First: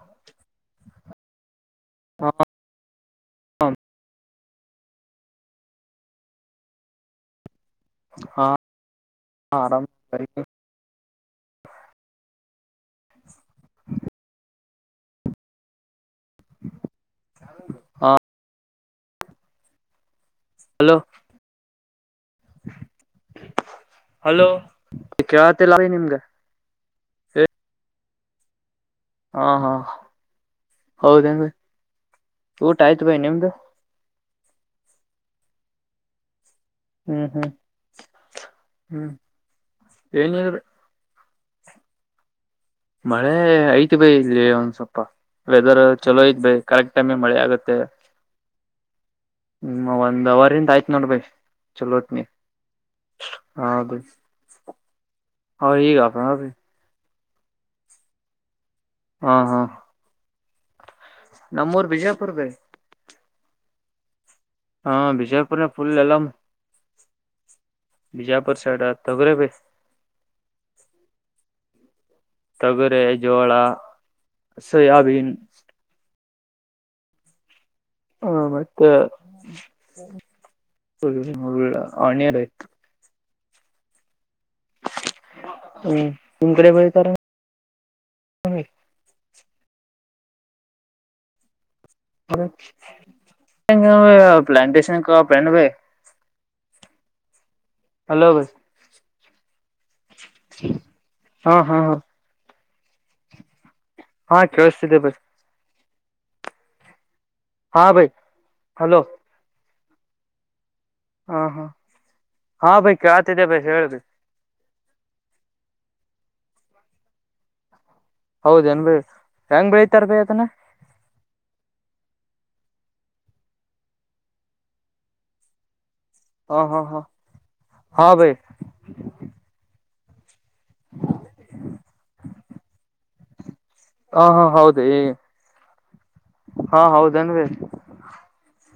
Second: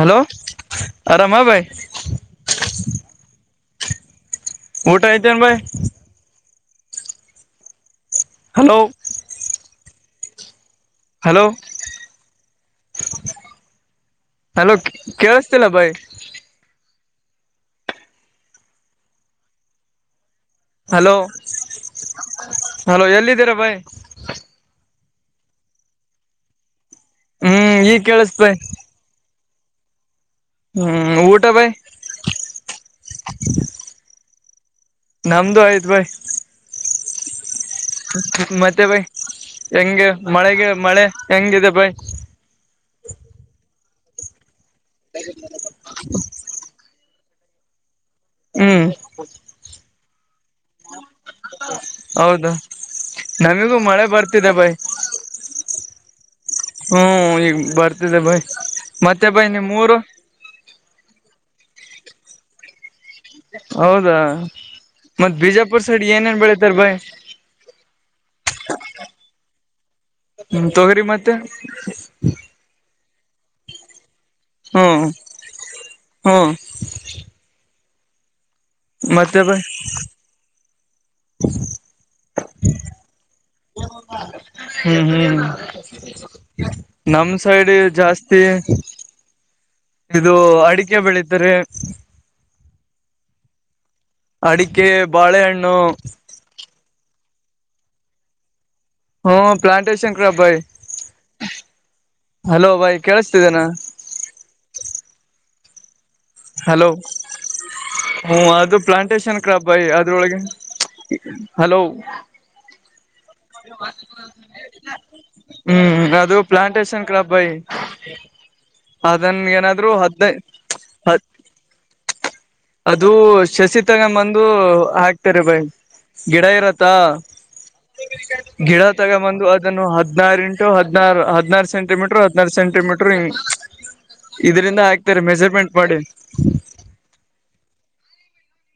Hello ಆ ರಾಮ ಭೈ ಹ ಊಟ ಐತನು ಭಾಯ ಹಾ ಹಲೋ ಆರಾಮ ಹಲೋ ಹಲೋ ಕೇಳಸ್ತಿಲ್ಲ ಭೈ ಹಾ ಹಲೋ ಹಲೋ ಎಲ್ಲಿದ್ದೀರಾ ಬಾಯ್ ಕೇಳತ್ತಲ್ಲ ನಿಮ್ಗ ಹ್ಮ್ ಈಗ್ ಕೇಳಿಸಪೈ ಹಾ ಹಾ ಹೌದಂಗ ಊಟ ಬಾಯ್ ಊಟ ಆಯ್ತು ಭಾಯಿ ನಿಮ್ದು ನಮ್ದು ಆಯ್ತ್ು ಬಾಯ ಹ್ಮ್ ಹ್ಮ್ ಮತ್ತೆ ಬೈ ಹ್ಮ್ ಹೆಂಂಗಗೆ ಏನಿಲ್ರಿ ಮಳೆಗೆ ಮಳೆ ಹೆಂಗಿದೆ ಬೈ ಮಳೆ ಐತ್ ಬೈ ಇಲ್ಲಿ ಒಂದ್ ಸ್ವಪ ವೆದರ್ ಚಲೋ ಐತ್ ಬೈ ಕರೆಕ್ಟ್ ಟೈಮ್ ಮಳೆ ಆಗುತ್ತೆ ಹ್ಮ್ ಒಂದ್ ಅವರಿಂದ ಆಯ್ತ್ ನೋಡ್ಬೇಕೇ ಚಲೋನ ಹೌದಾ ನಮಿಗೂ ಹದು ಮಳೆ ಬರ್ತಿದೆ ಬಾಯ್ ಹ ಈಗ ಹ್ಮ್ ಈಗ ಬರ್ತಿದೆ ಬೈ ಮತ್ತೆ ಹಾ ಬೈ ಹಾ ನಿಮ್ ಮೂರು ನಮ್ಮೂರ್ ಬಿಜಯಾಪುರ್ ಭ ಹೌದಾ ಮತ್ತ ಬಿಜಾಪುರ್ನ ಬಿಜಾಪುರ್ ಫುಲ್ ಸೈಡ್ ಎಲ್ಲ ಏನೇನ್ ಬೆಳತಾರ ಬಾಯಿ ರ್ ಸೈಡ ತಗರ ಬಸ್ ಹ್ಮ ತೊಗರಿ ಮತ್ತೆ ವಗರೆ ಜೋಳ ಸೋಯಬನ್ ಹಾಂ ಹ ಮತ್ತೆ ಆನಿಯನ್ ಹತ್ತು ಹ್ಮ್ ಹ್ಮ್ ಹ್ಮ್ ನಿಮ್ ಕಡೆ ಬೆಳಿತಾರ ನಮ್ ಸೈಡ್ ಜಾಸ್ತಿ ಇದು ಅಡಿಕೆ ಬೆಳಿತಾರೆ ಅಡಿಕೆ ಪ್ಲಾಂಟೇಶನ್ಪ್ನು ಭ ಬಾಳೆಹಣ್ಣು ಹಲೋ ಬೈ ಹ್ಮ ಪ್ಲಾಂಟೇಶನ್ ಕಬಾಯ ಹಾ ಹಾ ಹಾ ಹಲೋ ಬಾಯ್ ಕೇಳಿಸ್ತಿದ್ದನಾ ಹಾ ಕೇೇಳಿಸತಿದ್ದೆ ಬೈ ಹಲೋ ಹಾ ಬೈ ಹ ಅದು ಹಲೋ ಪ್ಲಾಂಟೇಶನ್ ಕ್ರಾಬ್ ಅದ್ರೊಳಗೆ ಹಾ ಹಾ ಹಲೋ ಹಾ ಬೈ ಕೇಳತಿದ್ದೆ ಬೈ ಹೇಳ ಬೈ ಹ್ಮ್ ಅದು ಪ್ಲಾಂಟೇಶನ್ ಕ್ಲಬ್ ಬಾಯ್ ಹೌದೇನ್ ಬೈ ಅದನ್ ಹೆಂಗ್ ಏನಾದ್ರು ಬೆಳಿತಾರ ಬೈ ಹದ್ ಅದನ್ನ ಹತ್ ಅದು ಶಸಿ ತಗೊ ಬಂದು ಹಾಕ್ತಾರೆ ಬಾಯಿ ಗಿಡ ಹಾ ಹಾ ಇರತ್ತಾ ಹಾ ಹಾ ಬೈ ಗಿಡ ತಗೊ ಬಂದು ಅದನ್ನು ಹ ಹದನಾರು ಇಂಟು ಹದನರೂ ಹದನಾರು ಸಂಟಿಮೀಟರ್ ಹದಿನಾರು ಸೆಂಟಿಮೀಟರ್ ಹ್. ಹಾ ಹಾ ಹೌದ ಮಾಡಿ ಹಾ ಹೌದನ್ವ.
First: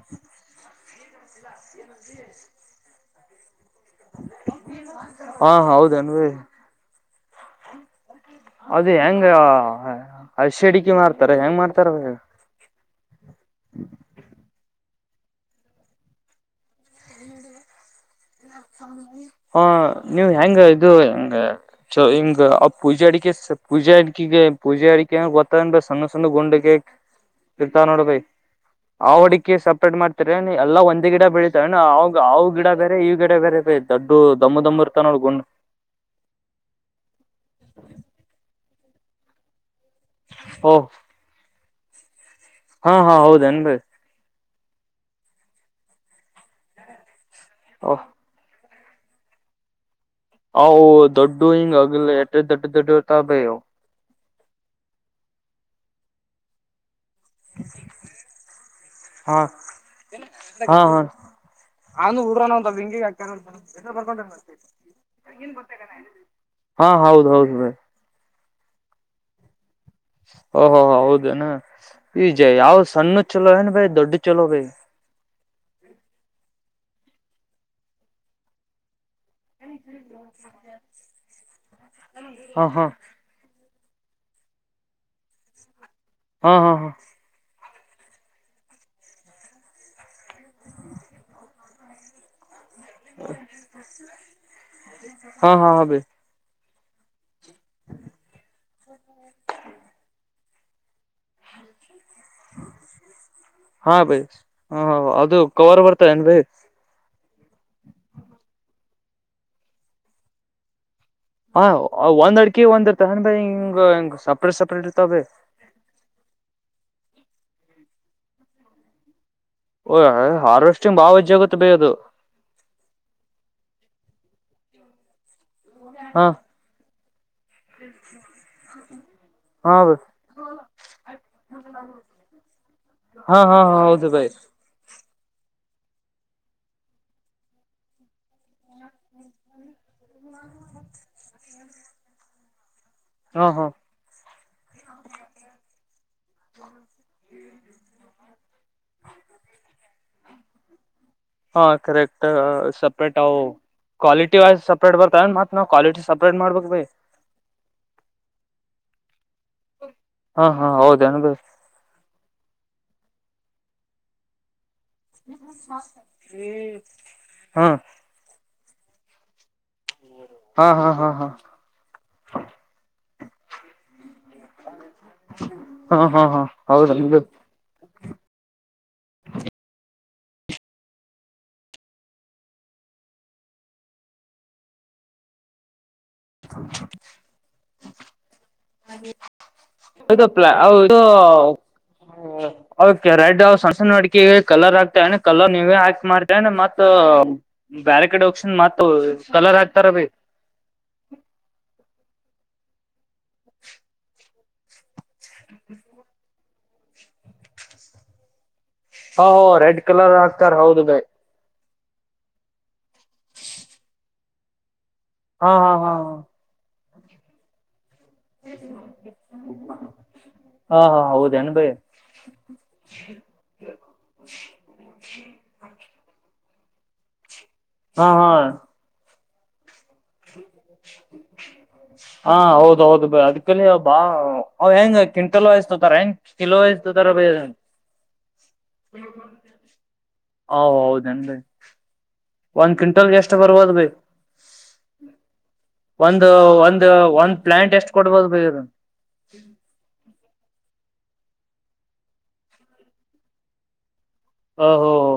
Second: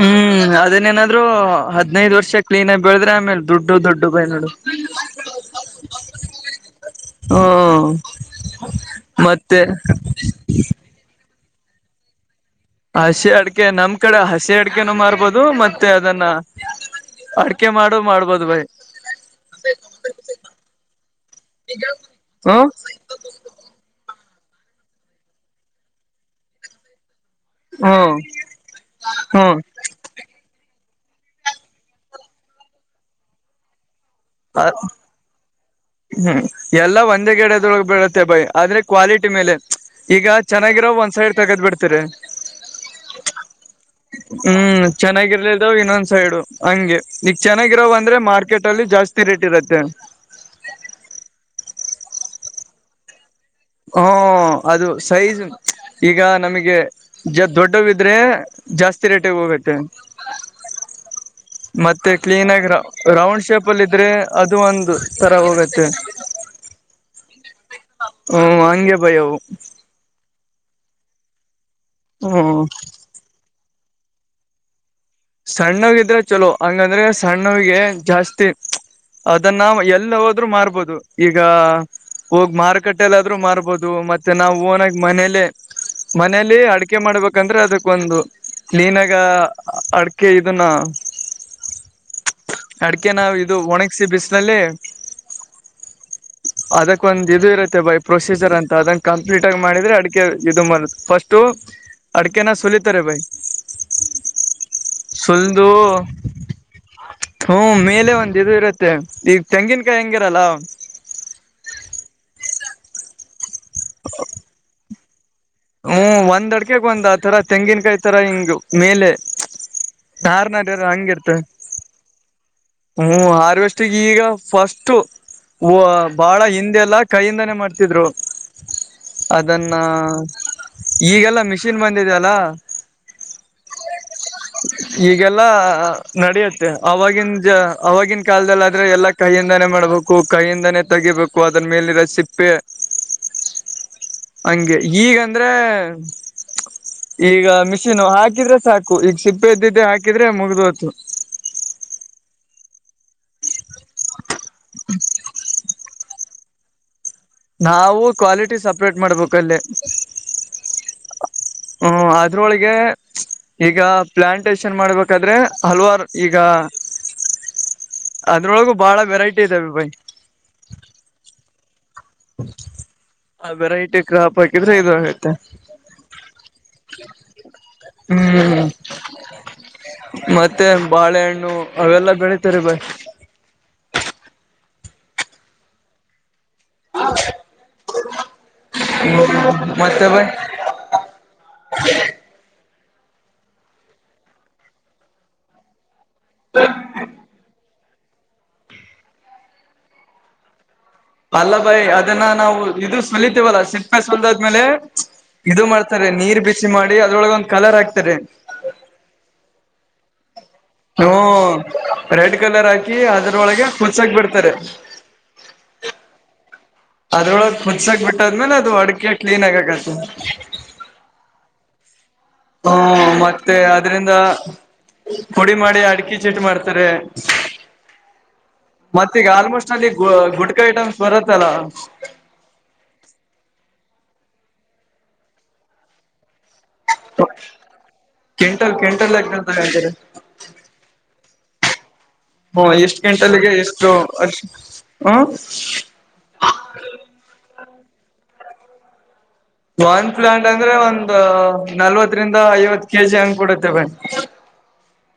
ಹ್ಮ್ ಅದನ್ ಏನಾದ್ರು ಹದ್ನೈದ ವರ್ಷ ಕ್ಲೀನ್ ಆಗಿ ಬೆಳದ್ರೆ ಆಮೇಲ್. ದೊಡ್ಡು ದೊಡ್ಡುು ಬ ಹಾ ಹೌದನ್ ಬೈ [unintelligible] ಅದು ಹೆಂಗ ಅಸಿ ಅಡಿಕೆ ಮಾಡ್ತಾರ ಹೆಂಗ್ ಮಾಡ್ತಾರ ಅವ. ಹಸಿ ಅಡಕೆ ನಮ್ ಕಡೆ ಹಸಿ ಅಡಕೆ. ಅ ಮಾಡ್ಬೋದು ಮತ್ತೆ ಅದನ್ನ ಅಡೆ ಮಾಡ. [inaudible] ಹಾ ನೀವು್ ಹೆಂಗ ಇದು ಹೆಂಗ ಹಿಂಗ ಹ್ಮ ಆ ಪೂಜೆ ಅಡಿಕೆ ಪೂಜೆ ಅ. ಗೆ ಪೂಜೆ ಅಡ ಗೊತ್ತ ಸಣ್ಣ ಸಣ್ಣ ಗುಂಡ ಕಕ. ಇರ್ತಾ ನೋಡ ಹ್ಮ್ ಬೈ ಆ ಹುಡಿಕಿ ಹ್ಮ್ ಸಪ್ರೇಟ್ ಮಾಡ್ತರ ಎಲ್ಲಾ ಒಂ. ಓ ಗಿಡ ಬೆಳಿತತಾವಣ್ಣವುವು ಗಿಡ ಬೇರೆ ಈವು ಗಿಡ ಬೇರೆ ಬಳ. ಅ ಹ್ಮ್ ಎಲ್ಲ ಒಂದೇ ಗಗೆಡದೊಳಗೆ ಬೀಡತ್ತೆ ಬಾಯ ಆದ್ರೆ. ಕ್ವಾಲಿಟಿ ಮೇಲೆ ಈಗ ಓಹ ಚೆನ್ನಾಗಿರೋ ಒಂದ್ ಸೈಡ್ ತಗದ್ ಬಿಡ್ತೀರಿ. ಹಾ ಹಾ ಹೌದ ಅನ. ಬಾಯ್ ಹ್ಮ್ ಚೆನ್ನಾಗಿರ್ಲದಾವ್ ಇನ್ನೊಂದ್ ಸೈಡು ಹಂಗೆ ಈಗ ಚೆನ್ನಾಗಿರಾವ ಅಂದ್ರೆ ಮಾರ್ಕೆಟ್ ಅಲ್ಲಿ ಜಾಸ್ತಿ. ತಿರಿಟ್ಟಿರುತ್ತೆ. ಅ ದೊಡ್ಡು ಹಿಂಗ ಅಗ ಎಟ್ಟ ದೊಡ್ಡ ದೊಡ್ಡ ಇತ ಭಯವು. ಹ್ಮ ಅದು ಸೈಜ್ ಈಗ ನಮಗೆ. ದೊಡ್ಡವಿದ್ರೆ ಜಾಸ್ತಿ ರೇಟಗ ಹಾ ಹೋಗುತ್ತೆ. ಹಾ ಹಾ. ಮತ್ತೆ ನ ಕ್ಲೀನ್ ಹುಡ್ರನ ಆಗಿ ಒಂತ ಬೆಂಗಿಗ ಹಾಕ ರೌಂಡ್ ಶೇಪ್ ಅಲ್ಲಿ ಇದ್ರೆ ಬರ್ಕೊಂಡ. ಅದು ಒಂದು ತರ ಹೋಗತ್ತೆ ಹಾ ಹೌದ ಹೌದು ಬಾಯ್ ಹ ಅಂಗೆ ಬಾಯ್ ಅವು ಓಹೋ ಹ ಹೌದೇನ ಈಜ ಹ್ಮ್ ಯಾವ್ ಸಣ್ಣದ ಚಲೋ ಏನ್ ಭೈ ದೊಡ್ಡ ಚಲೋ ಭೈ. ಸಣ್ಣವಿದ್ರೆ ಚಲೋ ಹಂಗಂದ್ರೆ ಸಣ್ಣವಿಗೆ ಜಾಸ್ತಿ. ಅದನ್ನ ಎಲ್ಲ ಹೋದ್ರು ಮಾರ್ಬೋದು ಈಗ ಹೋಗ ಹಾ ಹಾ ಮಾರುಕಟ್ಟೆೆ ಮಾರ್ಬಹದು. ದು ಮತ್ತೆ ನಾವು ಓನಾಗ ಮನೇಲೆ ಹಾ ಮನೇಲಿ ಹಾ ಹಾ ಅಡಕೆ ಮಾಡ್ಬೇಕಂದ್ರೆ ಅದ. ಒಂದು ಕ್ಲೀನ ಆಗಿ ಅಡ್ಕೆ ಇದನ್ನ. ಅಡಿಕೆ ನಾವ ಇದು ಒಣಗಿಸಿ ಬಿಸಿನಲ್ಲಿ ಹಾ ಹಾ ಹಾ ಬೈ ಅದಕ್ಕ ಒಂದು. ಇದು ಇರುತ್ತೆ ಬೈ ಪ್ರೊಸೀಜರ್ ಅಂತ ಅದಂಗ ಕಂಪ್ಲೀಟ್ ಆಗಿ ಮಾಡಿದ್ರೆ ಅಡಿಕ ಇದು ಫಸ್ಟ. ಅಡಕೆನ ಸಲಿತಾರೆ ಭಾಯ. ಹಾ ಬೈ ಹ ಅದು ಸುಲ್ದು ಕವರ್ ಬರ್ತದೇನ್ ಬೈ ಹೂ ಮೇಲೆ ಒಂದ ಇದು ಇರುತ್ತೆ. ಈಗ ತೆಂಗಿನಕಾಯಿ ಹೆಂಗಿರಲ್ಲ. ಹ ಒಂದ್ ಅಡ್ಕೆ ಒಂದ್ ಅಡ್ತ ಅಂದ ಹಿಂಗ ಹಂಗ ಸಪ್ರೇಟ್ ಸಪ್ರೇಟ್ ಇರ್ತಾವ. ಹ್ಮ್ ಒಂದ್ ಅಡ್ಕಗ್ ಒಂದ್ ಆತರ ತೆಂಗಿನಕಾಯಿ ತರ ಹಿಂಗ್ ಮೇಲೆ. ಓ ನಾರ್ನಾರ ಹಾರ್ವೆಸ್ಟಿಂಗ್ ಭಾವ ಹೆಜ್ಜ ಹಂಗಿರ್ತವೆ ಆಗುತ್ತೆ ಬೇ ಅದು. ಹ್ಮ್ ಹಾರ್ವೆಸ್ಟಿಗ ಈಗ ಫಸ್ಟು ವೋ ಹಾ ಬಾಳ ಹಿಂದೆಲ್ಲ ಕೈಯಿಂದಾನೇ ಮಾಡ್ತಿದ್ರು ಅದನ್ನ. ಹಾ ಬೈ ಈಗೆಲಾ ಮಿಷಿನ ಬಂದಿದ್ಯಲಾ ಹಾ ಹಾ ಹೌದು ಬೈ ಈಗೆಲ್ಲಾ ನಡೆಯುತ್ತೆ ಆವಾಗಿಂದ ಜ ಅವವಾಗಿನ ಕಾಲದಲ್ಲಿ ಆದ್ರೆ ಎಲ್ಲಾ ಕೈಯಿಂದಾನೆ ಮಾಡ್ಬೇಕು ಕೈಯಿಂದಾನೇ ತೆಗಿಬೇಕು ಅದ್ರ ಮೇಲಿರೋ ಸಿಪ್ಪೆ. ಹಾ ಹಾ. ಹಂಗೆ ಈಗಂದ್ರೆ ಈಗ ಮಿಷಿನ ಹಾಕಿದ್ರೆ. ಸಾಕು ಈಗ ಸಿಪ್ಪೆ ಇದ್ದಿದೆ ಹಾಕಿದ್ರೆ ಮುಗ್ಡೊತು ಹಾ ಕರೆಕ್ಟ್ ಸಪ್ರೇಟ್ ಅವೂ ಕ್ವಾಲಿಟಿ ವೈಸ್ ಸಪ್ರೇಟ್ ಬರ್ತವ ಏನ್ ಮತ್ ಅವು. ಕ್ವಾಲಿಟಿ ಸಪ್ರೇಟ್ ಮಾಡ್ಬೇಕ ಬಾಯಿ. ನಾವು ಕ್ವಾಲಿಟಿ ಸಪ್ರೇಟ್ ಮಾಡ್ಬೇಕು. ಕಲ್ಲೇ ಹಾ ಹಾ ಹೌದೇನ್ ಬೈ ಹೂ ಆದ್ರೊಳಿಗೆ ಗೆ ಈಗ ಪ್ಲಾಂಟೇಷನ್ ಮಾಡಬೇಕಾದರೆ ಹಲವಾರು ಈಗಾ ಹ್ಮ್ ಅದರೊಳಗೂ ಬಾಳ ವೆರೈಟಿ ಇದ್ದಾವೆ ಇವು ಹಾ ಹಾ ಹಾ ಹಾ ಆ ವೆರೈಟಿ ಕ್ರಾಪ್ ಹಾಕಿದ್ರೆ ಇದು ಇರುತೆ ಹಾ ಹಾ ಹಾ ಹೌದೇನ್ ಬೈ ಹು ಮತ್ತೆ ಬಾಳೆಹಣ್ಣು ಅವೆಲ್ಲಾ ಬೆಳಿತಾರೆ ಬಾಯ್ [unintelligible] ಮತ್ತೆ ಅದು ಬಾಯ್ ಪ್ಲಾ ಅವ ಇದು ಅವಕ ರೆಡ್ ಅವ ಸಣಸಣ ಅಡಿಕೀ ಕಲರ್ ಹಾಕ್ತಿಯೇನು ಕಲರ್ ನೀವೇ ಹಾಕಿ ಮಾಡ್ತಿಯೇನ ಮತ್ತ ಬ್ಯಾರಕಡೆ ಹೋಗಿಸ್ಇಂದ ಮತ್ತ ಕಲರ್ ಹಾಕ್ತಾರ ಬಾಯ್ ಅಲ್ಲಭಾಯಿ ಅದನ್ನ ನಾವು ಇದು ಸುಲೀತೆವಲ್ಲ ಸಿಪ್ಪೆ ಸುಲಿದಾದ್ಮೇಲೆ ಇದು ಮಾಡ್ತಾರೆ ನೀರ್ ಬಿಚ್ಚಿ ಮಾಡಿ ಅದ್ರೊಳಗ ಒಂದ್ ಕಲರ್ ಹಾಕ್ತಾರೆ ಹಾ ಹೋ ರೆಡ್ ಕಲರ್ ಹಾಕ್ತಾರ ಹೌದು ಬೈ ಹ್ಮ್ ರೆಡ್ ಕಲರ್ ಹಾಕಿ ಅದರೊಳಗೆ ಹುಚಕ್ ಬಿಡ್ತಾರೆ ಹಾ ಹಾ ಹಾ ಹಾ ಅದ್ರೊಳಗ್ ಹುನಾಸಕ್ ಬಿಟ್ಟಾದ್ಮೇಲೆ ಅದು ಅಡಿಕೆ ಕ್ಲೀನ್ ಅಗಕತಿತೆ ಹಾ ಹಾ ಹೌದೇನ್ ಭೈ ಹೂ ಮತ್ತೆ ಆದ್ದರಿಂದ ಪುಡಿ ಮಾಡಿ ಅಡಿಕೆ ಚೀಟ ಮಾಡ್ತಾ ರೆ ಹಾ ಹಾ ಮತ್ತ ಈಗ ಆಲ್ಮೋಸ್ಟ್ ಆಲ್ ಗು ಗುಟ್ಕ ಐಟಮ್ಸ್ ಬರತ್ತಲ್ಲ ಹಾ ಹೌದ ಹೌದು ಬ ಅದ್ಕಲ್ಲಿ ಬಾ ಅವ ಹೆಂಗ ಕ್ವಿಂಟಲ್ ವೈಸ್ ತೋತಾರ ಹೆಂಗ ಕಿಲೋ ವೈಸ್ ತೊತಾರ ಬೈ ಕ್ವಿಂಟಲ್ ಕ್ವಿಂಟಲ್ ಲೆಕ್ಕದಲ್ಲಿ ತಗಂತಾರೆ ಹಾ ಹೌದೇನ ಬೈ ಹು ಇಷ್ಟ ಕ್ವಿಂಟಲ್ ಗೆ ಎಷ್ಟು ಅಷ್ಟು ಹೂ ಒಂದು ಒಂದ ಒಂದ್ ಪ್ಲಾಂಟ್ ಎಷ್ಟ್ ಕೊಡ್ಬೋದು ಬೈ ಅದ ಒಂದ ಪ್ಲಾಂಟ್ ಅಂದ್ರೆ ಒಂದ ನಲ್ವತ್ರಿಂದ ಐವತ್ತು ಕೆಜಿ ಹಂಗ ಕೊಡುತೆ ಬೈ ಓಹೋ ಓಹೋ ಹೊ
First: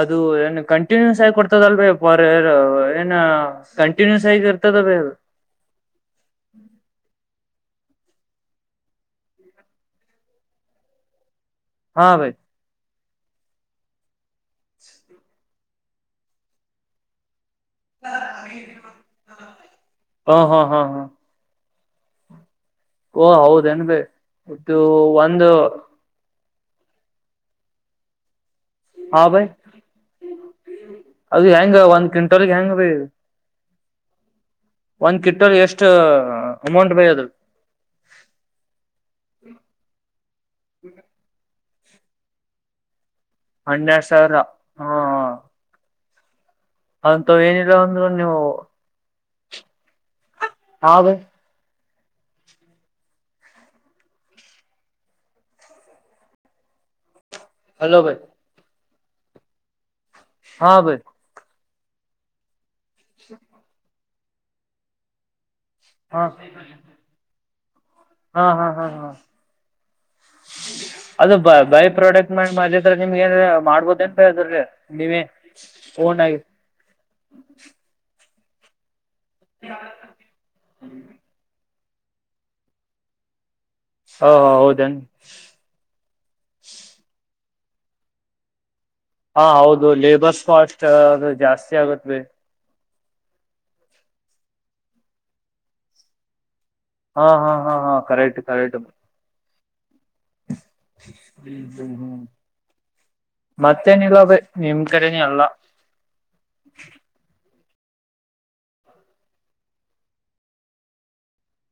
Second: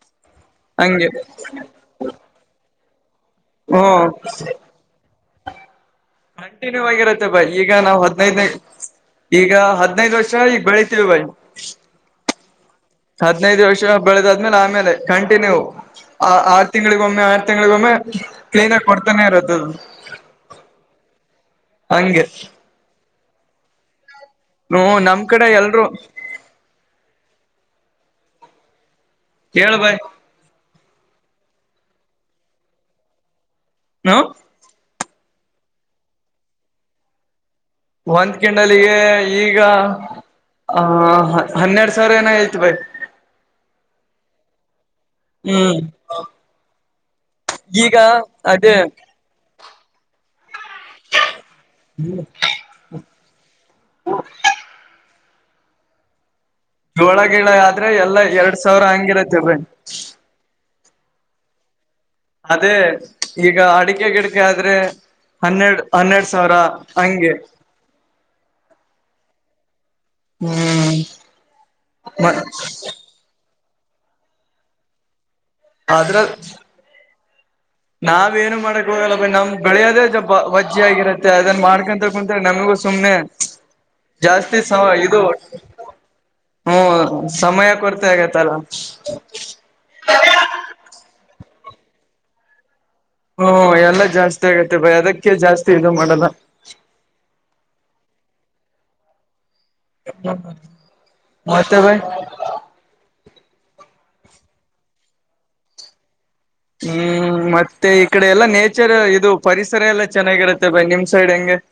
ಅದು ಏನ್ ಹಂಗೆ ಕಂಟಿನ್ಯೂಸ್ ಆಗಿ ಕೊಡ್ತದ ಅಲ್ ಬಾಯ್ ಫೋರ್ ಇಯರ್ ಏನ್ ಹ್ಮ್ ಕಂಟಿನ್ಯೂಸ್ ಆಗಿ ಇರ್ತದ ಬೈ ಅದು ಕಂಟಿನ್ಯೂ ಆಗಿರುತ್ತೆ ಬೈ ಈಗ ನಾವ ಹದ್ನೈದ ಈಗ ಹದ್ನೈದ ವಯಸ್ ಈಗ ಬೆಳತೀವಿ ಬೈ ಹಾ ಬೈ ಹದ್ನೈದ ವರ್ಷ ಬೆಳೆದ ಆದ್ಮೇಲೆ ಆಮೇಲೆ ಕಂಟಿನ್ಯೂ ಆ ಆರು ತಿಂಗಳಿಗ ಒಮ್ಮೆ ಆ ತಿಂಗಳಿಗೊಮ್ಮೆ ಕ್ಲೀನ್ ಆಗಿ ಕೊಡ್ತಾನೆ ಇರುತ್ತದು ಹಾ ಹಾ ಹಾ ಹಾ ಹಂಗೆ ಓ ಹೌದ ಏನ್ ಬೈ ಮತ್ತು ಹ್ಮ ನಮ್ ಕಡೆ ಒಂದು ಎಲ್ರು ಹೇಳ ಬೈ ಅದು ಹೆಂಗ್ ಒಂದ್ ಕ್ವಿಂಟಲ್ಗೆ ಹೆಂಗ್ ಬೈ ನೋ ಒಂದ್ ಕ್ವಿಂಟಲ್ಗೆ ಎಷ್ಟು ಅಮೌಂಟ್ ಬಾಯ್ ಅದು ಒಂದ್ ಕ್ವಿಂಟಲ್ಗೆ ಈಗ ಆ ಹನ್ನೆರಡ ಸರ್ ಏನ ಹೇಳ್ತ ಬೈ ಹನ್ನೆರಡ ಸಾವಿರ ಹಾ ಹ್ಮ್ ಹಂತವ ಏನಿಲ್ಲ ಈಗ ಅಂದ್ರ ನೀವು ಅದೇ ಹಾ ಬಾಯ್ [unintelligible] ಜೋಳ ಗಿಳ ಆದ್ರೆ ಹಲೋ ಬೈ ಎಲ್ಲಾ ಎರಡಸಾವಿರ ಹಂಗಿರುತ್ತೆ ಬಾಯ್ ಹಾ ಬಾಯ್ ಅದೇ ಈಗ ಅಡಿಕೆ ಗಿಡಕೆ ಆದ್ರೆ ಹನ್ನೆರಡು ಹಾ ಹನ್ನೆರಡು ಸಾವಿರ ಹಂಗೆ ಹಾ ಹಾ ಹಾ ಹ್ಮ್ ಅದು ಬೈ ಪ್ರಾಡಕ್ಟ್ ಮಾಡಿ ಮಾರಿದರೆ ನಿಮಗ ಏನರ ಮಾಡ್ಬೋದ ಎಂತ ಹೇಳಿದ್ರ ನೀವೇ ಆದದ್ರ ಹ್ಮ [inaudible] ನಾವ್ ಏನು ಮಾಡಕ್ ಹೋಗಲ್ಲ ಬ ನಮ್ ಬೆಳೆಯೋದೇ ಜ ಬಜ್ಜ ಆಗಿರತ್ತೆ ಅದನ್ ಮಾಡ್ಕೊಂಡ ಕುಂತಾರೆ ನಮಗೂ ಸುಮ್ನೆ ಹ ಜಾಸ್ತಿ ಸಮ ಹೌದೇನ್ ಇದು ಹ್ಮ ಸಮಯ ಕೊರತೆ ಆಗತ್ತಲ್ಲ ಹಾ ಹೌದು ಲೇಬರ್ಸ್ ಕಾಸ್ಟ್ ಅದು ಜಾಸ್ತಿ ಆಗತ್ ಹ್ಮ ಎಲ್ಲಾ ಜಾಸ್ತಿ ಆಗತ್ತೆ ಬಯಿ ಅದಕ್ಕೆ ಜಾಸ್ತಿ ಇದು ಮಾಡಲ್ಲ ಹಾ ಹಾ ಹಾ ಹಾ ಕರೆಕ್ಟ್ ಕರೆಕ್ಟ್ ಮತ್ತ ಭಾಯ ಹ್ಮ್ ಹ್ಮ್ ಮತ್ತೇನಿಲ್ಲ ಬ ನಿಮ್ ಕಡೆನ ಅಲ್ಲ ಹ್ಮ್ ಮತ್ತೆ ಮತ್ತೆ ಈ ಕಡೆ ಎಲ್ಲಾ ನೇಚರ್ ಇದು ಪರಿಸರ ಎಲ್ಲಾ ಚೆನ್ನಾಗಿರುತ್ತೆ ಬೈ ನಿಮ್ ಸೈಡ್ ಹೆಂಗೆ ಹಾ [inaudible]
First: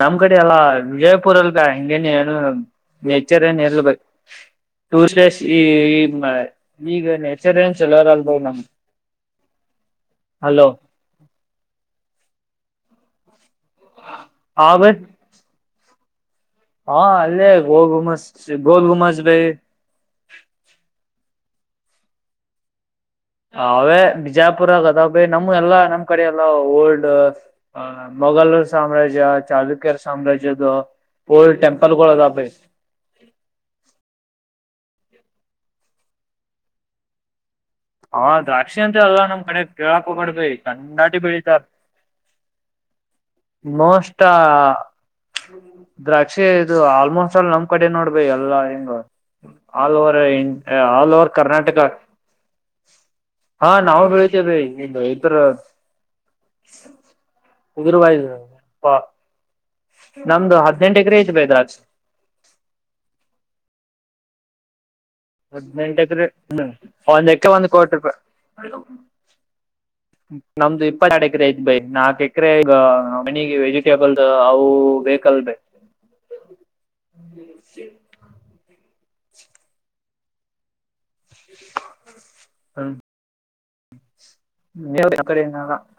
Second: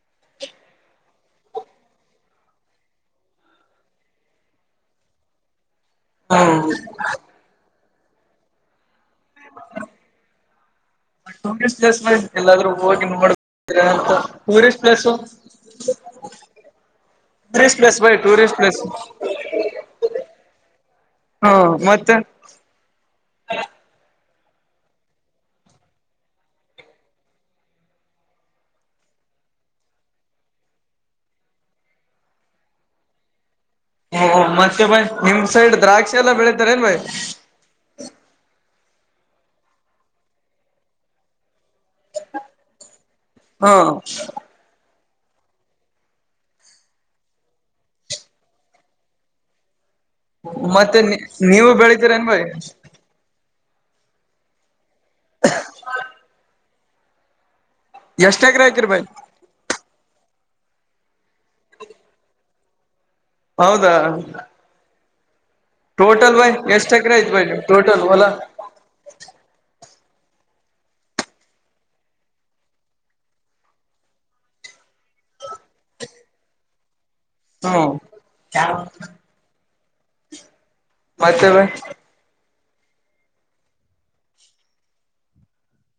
ನಮ್ ಕಡೆ ಎಲ್ಲಾ ವಿಜಯಪುರಲ್ಗ ಹಂಗಗೆನೆ ಏನು ಎಚ್ಚರಿ ನೀ ಇರ್ಲ್ಬೇಕ ಟೂಡೇಸ್ ಈ ಈಗ ನಚರ್ ಹಲೋ ಟೂರಿಸ್ಟ್ ಪ್ಲೇಸ್ ಎಲ್ಲಾದ್ರೂ ಹೋಗಿ ನೋಡ್ ಅಂತ ಹಾ ಟೂರಿಸ್ಟ್ ಬೈ ಪ್ಲೇಸು ಹ [inaudible] ಹಾ ಅಲ್ಲ ಗೋಲ್ ಗುಮಸ ಪ್ಲೇಸ್ ಗೋಲ್ ಗುಮಸ್ ಭೈ ಹಾ ಮತ್ತೆ ಹೇ [unintelligible] ಜಯಪುರ ಆಗದ ಬೇ ನಮ್ಗೆ ಎಲ್ಲಾ ನಮ್ ಕಡೆ ಎಲ್ಲ ಓಲ್ಡ್ ಅ ಮೊಘಲ್ ಸಾಮ್ರಾಜ್ಯ ಚಲುುಕ್ಯರ್ ಸಾಮ್ರಾಜ್ಯದ ಓಲ್ಡ್ ಟೆಂಪಲ್ ಗಳು ಅದ ಬೈ ಓ ಮತ್ತೆ ಬ ನಿಮ್ ಸೈಡ್ ದ್ರಾಕ್ಷಿ ಎಲ್ಲ ಬೆಳತಾರೆ ಅನ್ ಭಾಯ ಹಾ ದ್ರಾಕ್ಷಿ ಅಂತ ಅಲ್ವಾ ನಮ್ ಕಡೆ ಕೇಳಕ್ ಹಗೊಂಡ್ಬ ಚಂಡಾಟಿ ಬೆಳಿತ ಹಾ ಮೋಷ್ಟಾ ದ್ರಾಕ್ಷಿ ಇದು ಆಲ್ಮೋಸ್ಟ್ ಅಲ್ ನಮ್ ಕಡೆ ನೋಡ್ಬೇ ಎಲ್ಲಾ ಹೆಂಗ ಆಲ್ ಓವರ್ ಮತ್ತೆ ಆಲ್ ಓವರ್ ನೀವು ಕರ್ನಾಟಕ ಬೆಳಿತೀರ ಏನ್ ಬೈ ಹಾ ನಾವವು ಹತೇವೆ ಇದರ ಎಷ್ಟ ಎಕ್ರೆ ಆಕಿರ್ ಬಾಯಿ ನಮ್ದು ಹದನೆಂಟು ಎಕರೆ ಐದು ಬೇದ್ರಾಜ ಹೌದಾ ಹದಿನೆಂಟಕ ಟೋಟಲ್ ಬೈ ಎಷ್ಟ್ ಎಕರೆ ಒಂದ ಆಯ್ತ್ ಬೈ ಎಕ್ಕ ನಿಮ್ ಒಂದು ಕೋಟ ಟೋಟಲ್ ರೂಪಾಯಿ ಹೊಲ ನಮ್ದು ಇಪ್ಪತ್ತ ಎರಡು ಎಕರೆ ಐತ್ ಬೈ ನಾಕ ಎಕರೆ ಈ ಮನಿ ವೆಜಿಟೇಬಲ್ ಅವು ಬ ಬೇಗಗುತೆ ಹಾ [inaudible] ಹ್ಮ ಮತ್ತವೆ ಹ್ಮ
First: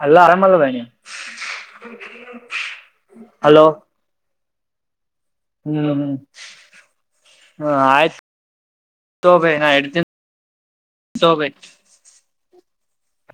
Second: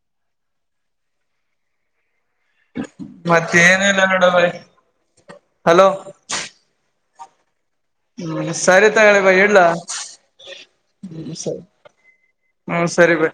ಅಲ್ಲ [unintelligible] ಆರಾಮಲ್ಲ ಬ ನೀ ಮತ್ತೆ ಏನ ಇಲ್ಲ ನೋಡ ಬೈ ಹ್ಮ್ ಹಲೋ ಹ್ಮ್ ಹಾ ಹ್ಮ್ ಸರಿ ತಗೊಳ್ಳಿ ಆಯ್ತುಾ ಬೈ ಇಡ್ಲಾ ನನ್ ಸೋಬೆಟ್ ಹ್ಮ ಸರಿ ಬೈ